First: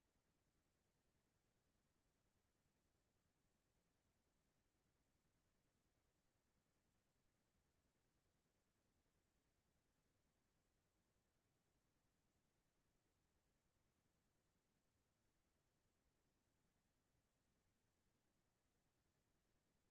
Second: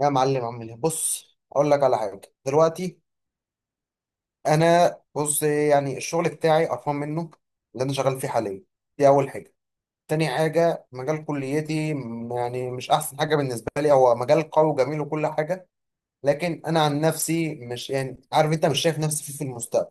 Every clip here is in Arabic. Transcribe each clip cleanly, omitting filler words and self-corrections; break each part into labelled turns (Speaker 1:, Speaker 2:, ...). Speaker 1: يا معلم، عامل ايه؟ بص اقول لك على حاجه دلوقتي. انا يعني الشغل بتاعي قرفان منه، اللي انا شغال فيه حاليا. دي اول حاجه. تاني حاجه مجال كليتي يعني مش احسن حاجه بالنسبه لي، هو مجال قوي وجميل وكل حاجه، لكن انا عن نفسي مش يعني عارف، انت مش شايف نفسي فيه في المستقبل.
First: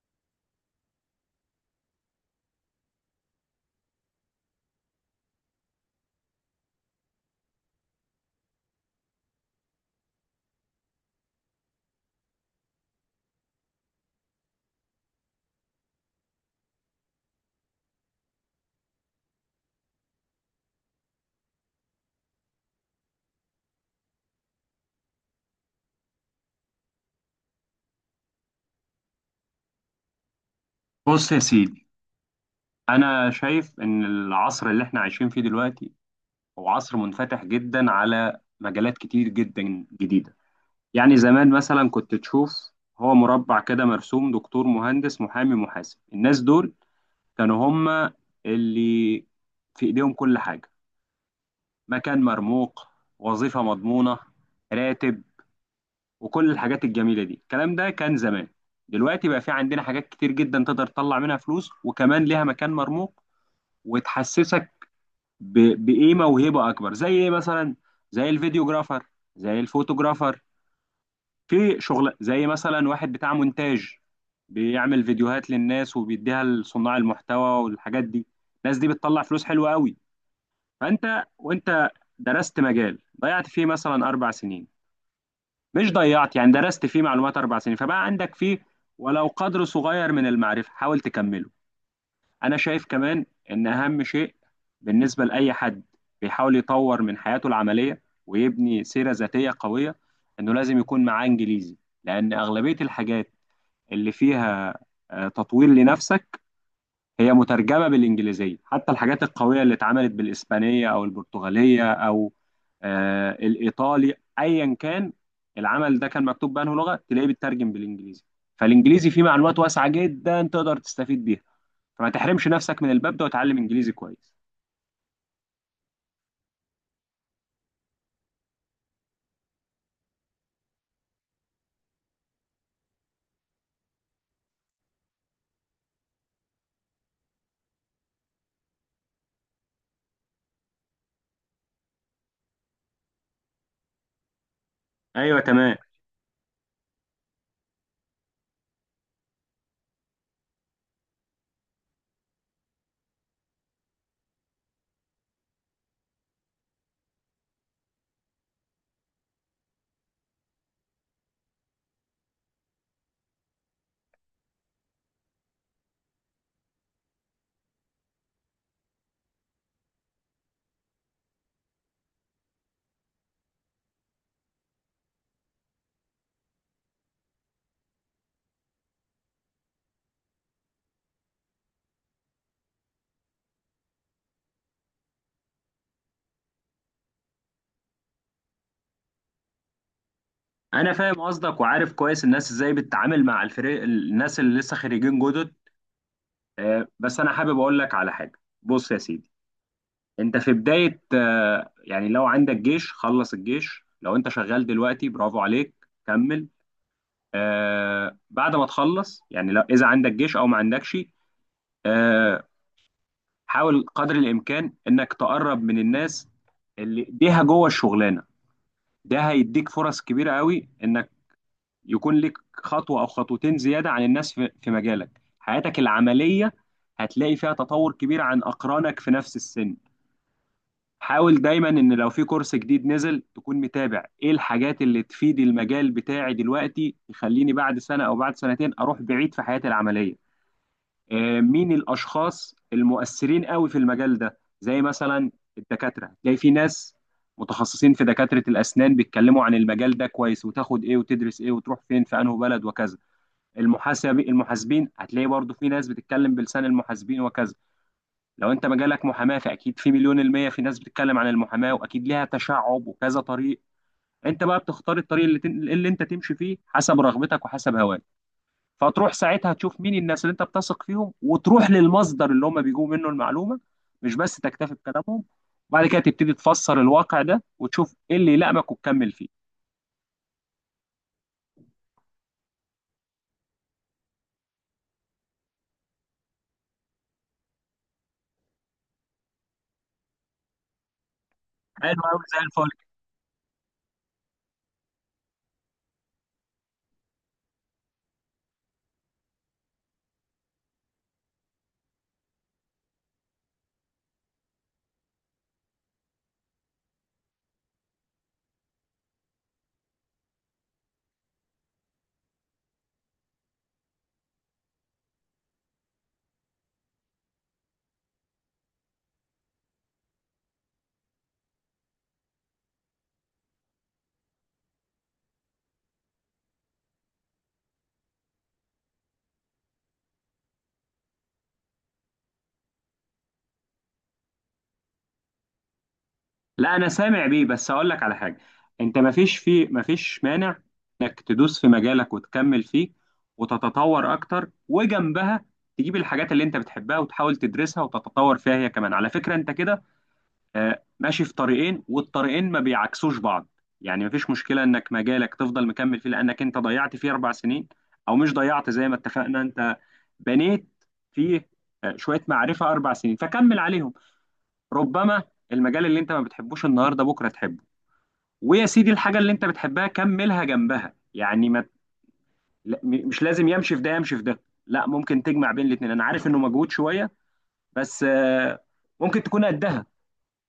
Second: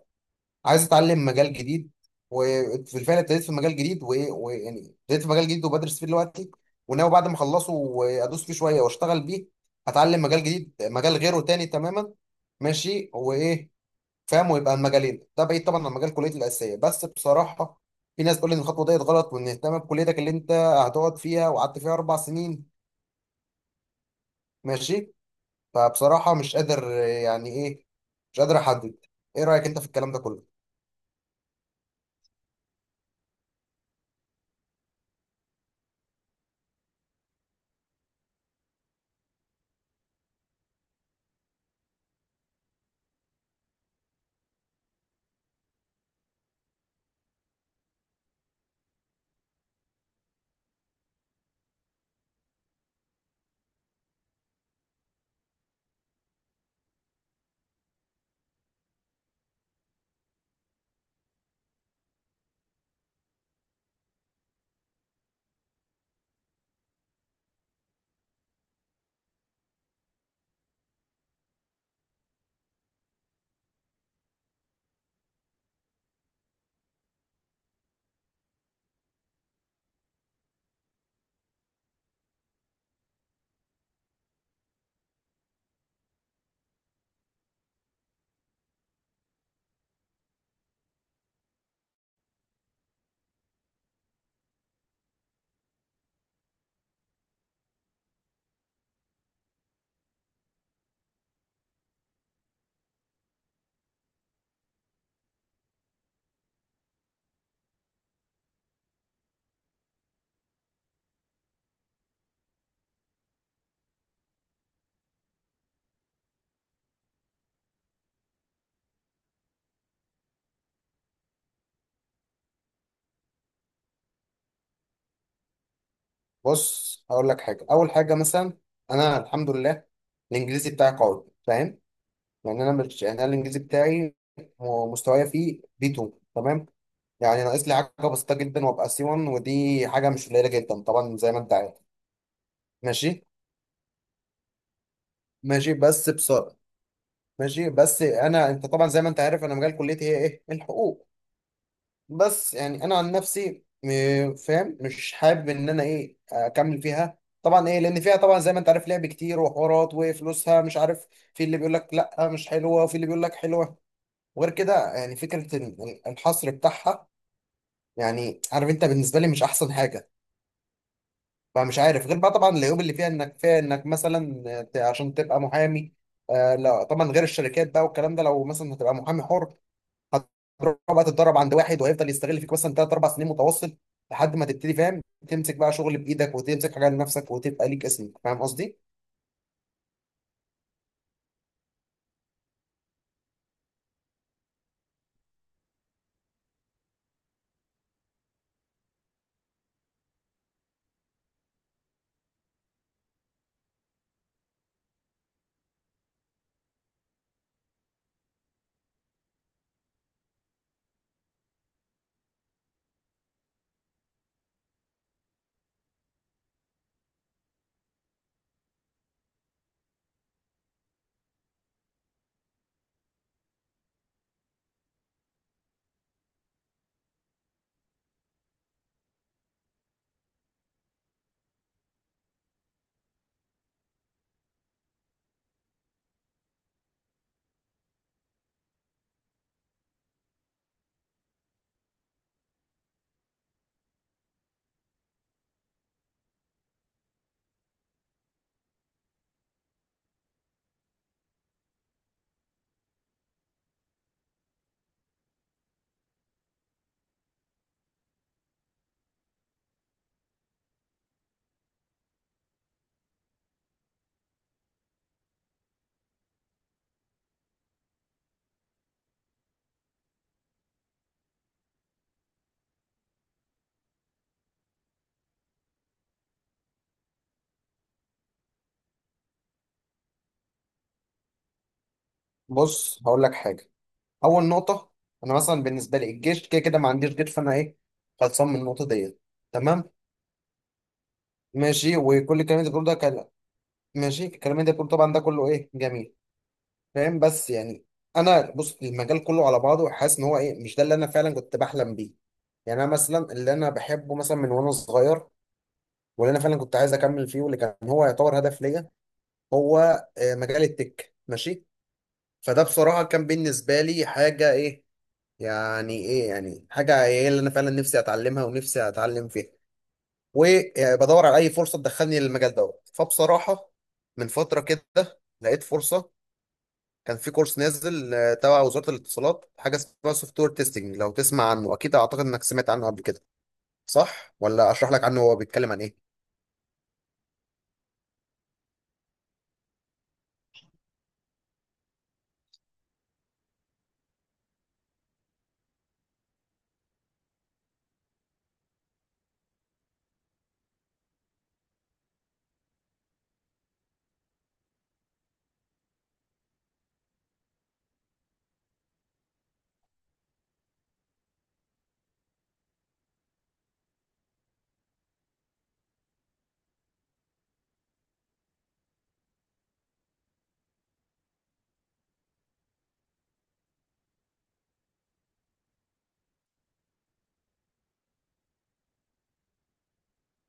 Speaker 1: عايز اتعلم مجال جديد، وفي الفعل ابتديت في مجال جديد. وايه ويعني ابتديت في مجال جديد وبدرس فيه دلوقتي، وناوي بعد ما اخلصه وادوس فيه شويه واشتغل بيه. هتعلم مجال جديد، مجال غيره تاني تماما. ماشي وايه، فاهم؟ ويبقى المجالين ده بعيد طبعا عن مجال كليتي الاساسيه، بس بصراحه في ناس تقول لي ان الخطوه ديت غلط، وان اهتم بكليتك اللي انت هتقعد فيها وقعدت فيها اربع سنين. ماشي. فبصراحه مش قادر يعني ايه، مش قادر احدد. ايه رايك انت في الكلام ده كله؟
Speaker 2: بص يا سيدي، أنا شايف إن العصر اللي إحنا عايشين فيه دلوقتي هو عصر منفتح جدا على مجالات كتير جدا جديدة. يعني زمان مثلا كنت تشوف، هو مربع كده مرسوم: دكتور، مهندس، محامي، محاسب. الناس دول كانوا هم اللي في إيديهم كل حاجة، مكان مرموق، وظيفة مضمونة، راتب، وكل الحاجات الجميلة دي. الكلام ده كان زمان. دلوقتي بقى في عندنا حاجات كتير جدا تقدر تطلع منها فلوس، وكمان ليها مكان مرموق، وتحسسك ب... بايه موهبه اكبر. زي ايه مثلا؟ زي الفيديوجرافر، زي الفوتوجرافر. في شغل زي مثلا واحد بتاع مونتاج، بيعمل فيديوهات للناس وبيديها لصناع المحتوى والحاجات دي. الناس دي بتطلع فلوس حلوة قوي. فانت وانت درست مجال ضيعت فيه مثلا 4 سنين، مش ضيعت، يعني درست فيه معلومات 4 سنين، فبقى عندك فيه ولو قدر صغير من المعرفة. حاول تكمله. انا شايف كمان ان اهم شيء بالنسبه لاي حد بيحاول يطور من حياته العمليه ويبني سيره ذاتيه قويه، انه لازم يكون معاه انجليزي. لان اغلبيه الحاجات اللي فيها تطوير لنفسك هي مترجمه بالانجليزيه. حتى الحاجات القويه اللي اتعملت بالاسبانيه او البرتغاليه او الايطالي، ايا كان العمل ده كان مكتوب بأنه لغه، تلاقيه بيترجم بالانجليزي. فالانجليزي فيه معلومات واسعه جدا تقدر تستفيد بيها. فما تحرمش نفسك من الباب ده، وتعلم انجليزي كويس.
Speaker 1: بص هقول لك حاجه. اول حاجه مثلا، انا الحمد لله الانجليزي بتاعي قوي، فاهم؟ يعني انا مش يعني انا الانجليزي بتاعي مستوايا فيه بي 2، تمام؟ يعني ناقص لي حاجه بسيطه جدا وابقى سي 1، ودي حاجه مش قليله جدا طبعا، زي ما انت عارف. ماشي.
Speaker 2: ايوه،
Speaker 1: ماشي
Speaker 2: تمام.
Speaker 1: بس بصراحه، ماشي بس انا، انت طبعا زي ما انت عارف انا مجال كليتي هي ايه؟ الحقوق. بس يعني انا عن نفسي فاهم، مش حابب ان انا ايه اكمل فيها طبعا، ايه لان فيها طبعا زي ما انت عارف لعب كتير وحوارات وفلوسها مش عارف، في اللي بيقول لك لا مش حلوه وفي اللي بيقول لك حلوه. وغير كده يعني فكره الحصر بتاعها، يعني عارف انت بالنسبه لي مش احسن حاجه. فمش عارف، غير بقى طبعا العيوب اللي فيها، انك فيها انك مثلا عشان تبقى محامي، آه لا طبعا، غير الشركات بقى والكلام ده. لو مثلا هتبقى محامي حر، هتروح بقى تتدرب عند واحد، وهيفضل يستغل فيك مثلا ثلاث اربع سنين متواصل، لحد ما تبتدي، فاهم؟ تمسك بقى شغل بايدك وتمسك حاجه لنفسك وتبقى ليك اسمك. فاهم قصدي؟
Speaker 2: انا فاهم قصدك وعارف كويس الناس ازاي بتتعامل مع الفريق، الناس اللي لسه خريجين جدد. بس انا حابب اقول لك على حاجه. بص يا سيدي، انت في بدايه. يعني لو عندك جيش، خلص الجيش. لو انت شغال دلوقتي، برافو عليك، كمل. بعد ما تخلص، يعني لو اذا عندك جيش او ما عندكش، آه، حاول قدر الامكان انك تقرب من الناس اللي ايديها جوه الشغلانه. ده هيديك فرص كبيرة قوي انك يكون لك خطوة او خطوتين زيادة عن الناس في مجالك. حياتك العملية هتلاقي فيها تطور كبير عن اقرانك في نفس السن. حاول دايما ان لو في كورس جديد نزل تكون متابع ايه الحاجات اللي تفيد المجال بتاعي دلوقتي، تخليني بعد سنة او بعد سنتين اروح بعيد في حياتي العملية. مين الاشخاص المؤثرين قوي في المجال ده؟ زي مثلا الدكاتره، تلاقي في ناس متخصصين في دكاتره الاسنان بيتكلموا عن المجال ده كويس، وتاخد ايه وتدرس ايه وتروح فين في انه بلد وكذا. المحاسب، المحاسبين هتلاقي برضو في ناس بتتكلم بلسان المحاسبين وكذا. لو انت مجالك محاماه، فاكيد في مليون المية في ناس بتتكلم عن المحاماه، واكيد ليها تشعب وكذا طريق. انت بقى بتختار الطريق اللي انت تمشي فيه حسب رغبتك وحسب هواك. فتروح ساعتها تشوف مين الناس اللي انت بتثق فيهم، وتروح للمصدر اللي هم بيجوا منه المعلومه. مش بس تكتفي بكلامهم، وبعد كده تبتدي تفسر الواقع ده وتشوف ايه اللي يلائمك وتكمل فيه.
Speaker 1: بص هقول لك حاجه. اول نقطه، انا مثلا بالنسبه لي الجيش كده كده ما عنديش جيش، فانا ايه خلصان من النقطه ديت. تمام. ماشي،
Speaker 2: حلو قوي، زي
Speaker 1: وكل الكلام اللي
Speaker 2: الفل.
Speaker 1: انت بتقوله ده كلام. ماشي، الكلام اللي انت بتقوله طبعا ده كله ايه جميل، فاهم؟ بس يعني انا بص، المجال كله على بعضه حاسس ان هو ايه مش ده اللي انا فعلا كنت بحلم بيه. يعني انا مثلا اللي انا بحبه مثلا من وانا صغير، واللي انا فعلا كنت عايز اكمل فيه، واللي كان هو يعتبر هدف ليا، هو مجال التك. ماشي. فده بصراحه كان بالنسبه لي حاجه ايه، يعني ايه، يعني حاجه ايه اللي انا فعلا نفسي اتعلمها ونفسي اتعلم فيها. وبدور على اي فرصه تدخلني للمجال دوت. فبصراحه من فتره كده لقيت فرصه. كان في كورس نازل تبع وزاره الاتصالات، حاجه اسمها سوفت وير تيستنج. لو تسمع عنه اكيد، اعتقد انك سمعت عنه قبل كده، صح؟ ولا اشرح لك عنه هو بيتكلم عن ايه؟
Speaker 2: لا، انا سامع بيه، بس اقول لك على حاجه. انت ما فيش مانع انك تدوس في مجالك وتكمل فيه وتتطور اكتر، وجنبها تجيب الحاجات اللي انت بتحبها وتحاول تدرسها وتتطور فيها هي كمان. على فكره انت كده ماشي في طريقين، والطريقين ما بيعكسوش بعض. يعني مفيش مشكلة انك مجالك تفضل مكمل فيه لانك انت ضيعت فيه 4 سنين، او مش ضيعت زي ما اتفقنا. انت بنيت فيه شوية معرفة 4 سنين، فكمل عليهم. ربما المجال اللي انت ما بتحبوش النهاردة بكرة تحبه. ويا سيدي، الحاجة اللي انت بتحبها كملها جنبها. يعني ما، لا، م- مش لازم يمشي في ده يمشي في ده. لا، ممكن تجمع بين الاتنين. انا عارف انه مجهود شوية، بس ممكن تكون قدها،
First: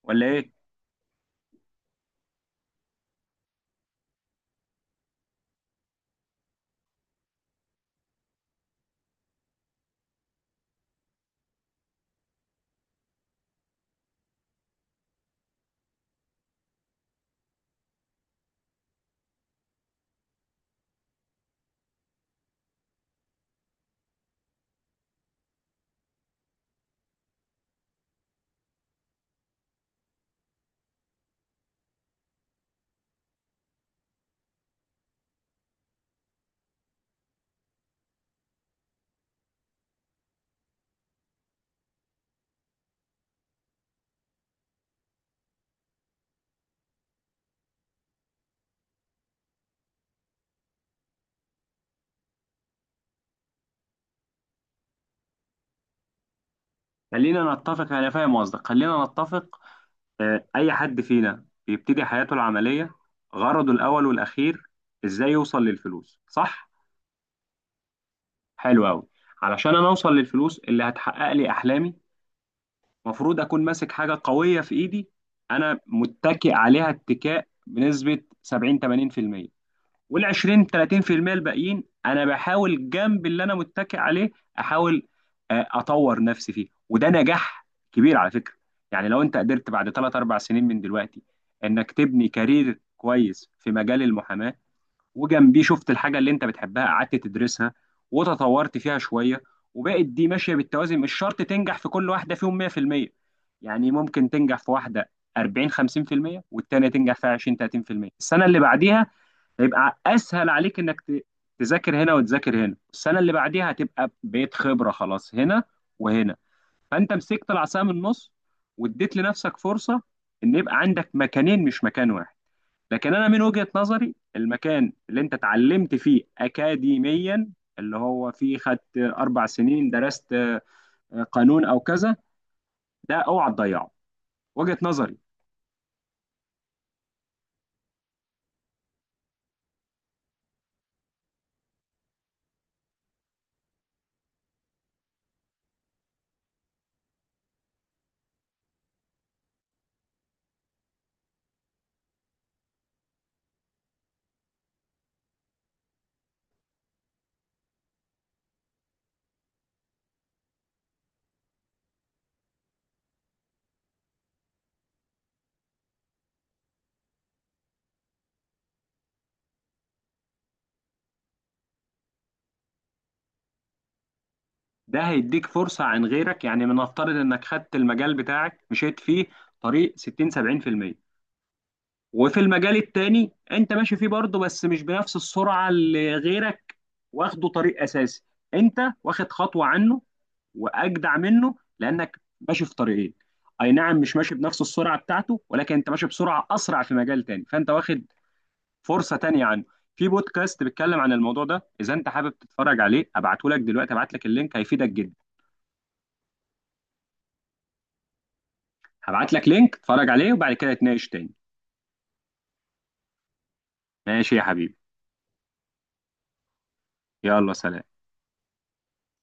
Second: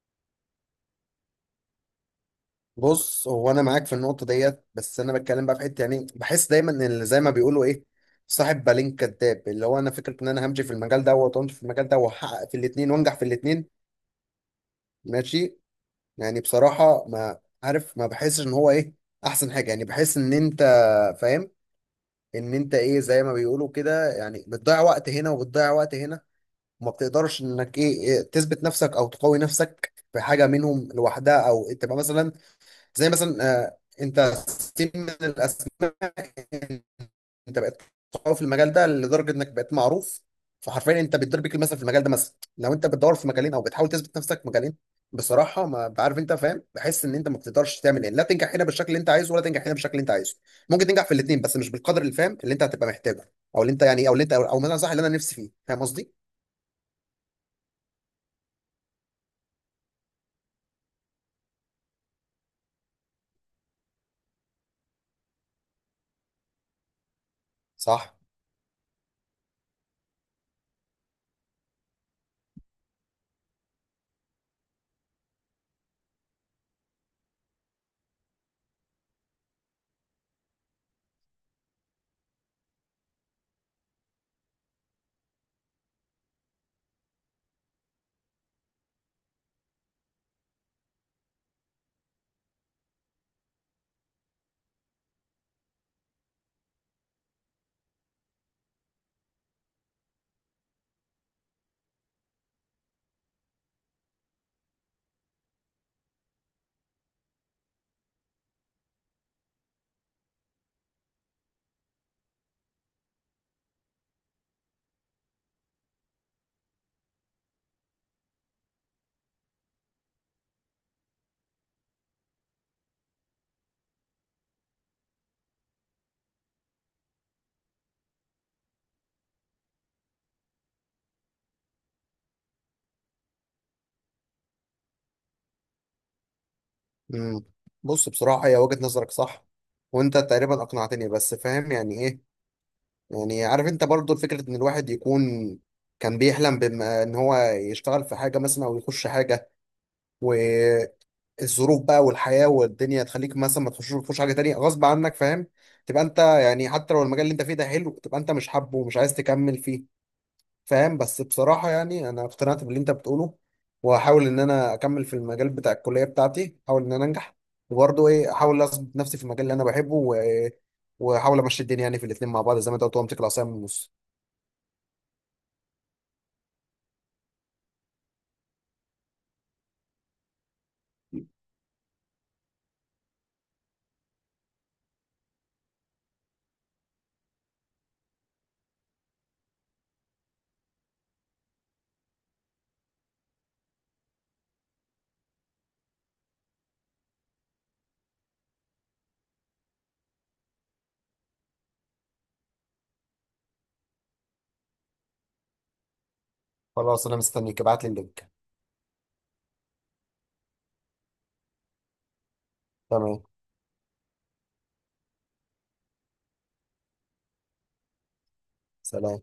Speaker 2: ولا ايه؟
Speaker 1: بص هو انا معاك في النقطه ديت، بس انا بتكلم بقى في حته. يعني بحس دايما ان اللي زي ما بيقولوا ايه، صاحب بالين كداب، اللي هو انا فكره ان انا همشي في المجال دوت وامشي في المجال ده، واحقق في الاثنين وانجح في الاثنين. ماشي. يعني بصراحه ما عارف، ما بحسش ان هو ايه احسن حاجه. يعني بحس ان انت فاهم، ان انت ايه زي ما بيقولوا كده، يعني بتضيع وقت هنا وبتضيع وقت هنا، وما بتقدرش انك ايه تثبت نفسك او تقوي نفسك في حاجه منهم لوحدها، او تبقى مثلا زي مثلا، انت سين من الاسماء، انت بقيت قوي في المجال ده لدرجه انك بقيت معروف، فحرفيا انت بتضرب بيك المثل في المجال ده. مثلا لو انت بتدور في مجالين او بتحاول تثبت نفسك في مجالين، بصراحه ما عارف، انت فاهم، بحس ان انت ما بتقدرش تعمل ايه، لا تنجح هنا بالشكل اللي انت عايزه، ولا تنجح هنا بالشكل اللي انت عايزه. ممكن تنجح في الاثنين، بس مش بالقدر اللي فاهم اللي انت هتبقى محتاجه، او اللي انت يعني، او اللي انت، او مثلا صح اللي انا نفسي فيه. فاهم قصدي؟
Speaker 2: خلينا نتفق، انا فاهم قصدك. خلينا نتفق، اي حد فينا بيبتدي حياته العمليه، غرضه الاول والاخير ازاي يوصل للفلوس، صح؟
Speaker 1: صح.
Speaker 2: حلو قوي. علشان انا اوصل للفلوس اللي هتحقق لي احلامي، المفروض اكون ماسك حاجه قويه في ايدي انا متكئ عليها اتكاء بنسبه 70 80%، وال 20 30% الباقيين انا بحاول جنب اللي انا متكئ عليه، احاول اطور نفسي فيه. وده نجاح كبير على فكره. يعني لو انت قدرت بعد 3 4 سنين من دلوقتي انك تبني كارير كويس في مجال المحاماه، وجنبيه شفت الحاجه اللي انت بتحبها قعدت تدرسها وتطورت فيها شويه، وبقت دي ماشيه بالتوازي. مش شرط تنجح في كل واحده فيهم 100%. يعني ممكن تنجح في واحده 40 50%، والتانيه تنجح فيها 20 30%. السنه اللي بعديها هيبقى اسهل عليك انك تذاكر هنا وتذاكر هنا. السنه اللي بعديها هتبقى بقيت خبره خلاص هنا وهنا. فانت مسكت العصا من النص، واديت لنفسك فرصه ان يبقى عندك مكانين مش مكان واحد. لكن انا من وجهه نظري، المكان اللي انت اتعلمت فيه اكاديميا، اللي هو فيه خدت 4 سنين درست قانون او كذا، ده اوعى تضيعه. وجهه نظري.
Speaker 1: امم بص بصراحه هي وجهه نظرك صح، وانت تقريبا اقنعتني. بس فاهم يعني ايه، يعني عارف انت برضو فكرة ان الواحد يكون كان بيحلم بما ان هو يشتغل في حاجة مثلا او يخش حاجة، والظروف بقى والحياة والدنيا تخليك مثلا ما تخشش، تخش حاجة تانية غصب عنك، فاهم؟ تبقى انت يعني حتى لو المجال اللي انت فيه ده حلو، تبقى انت مش حابه ومش عايز تكمل فيه، فاهم؟ بس بصراحة يعني انا اقتنعت باللي انت بتقوله، وهحاول ان انا اكمل في المجال بتاع الكلية بتاعتي، احاول ان انا انجح، وبرضه ايه احاول اثبت نفسي في المجال اللي انا بحبه واحاول امشي الدنيا يعني في الاتنين مع بعض، زي ما انت قلت، وامسك العصاية من النص.
Speaker 2: ده هيديك فرصة عن غيرك. يعني من نفترض انك خدت المجال بتاعك مشيت فيه طريق 60 70%، وفي المجال التاني انت ماشي فيه برضه بس مش بنفس السرعة اللي غيرك واخده طريق اساسي. انت واخد خطوة عنه واجدع منه لانك ماشي في طريقين. اي نعم مش ماشي بنفس السرعة بتاعته، ولكن انت ماشي بسرعة اسرع في مجال تاني، فانت واخد فرصة تانية عنه. في بودكاست بيتكلم عن الموضوع ده، اذا انت حابب تتفرج عليه ابعته لك دلوقتي. ابعت لك اللينك هيفيدك جدا.
Speaker 1: خلاص انا مستنيك، ابعت لي اللينك.
Speaker 2: هبعت لك لينك اتفرج عليه، وبعد كده نتناقش تاني.
Speaker 1: تمام.
Speaker 2: ماشي يا حبيبي، يلا سلام.
Speaker 1: سلام.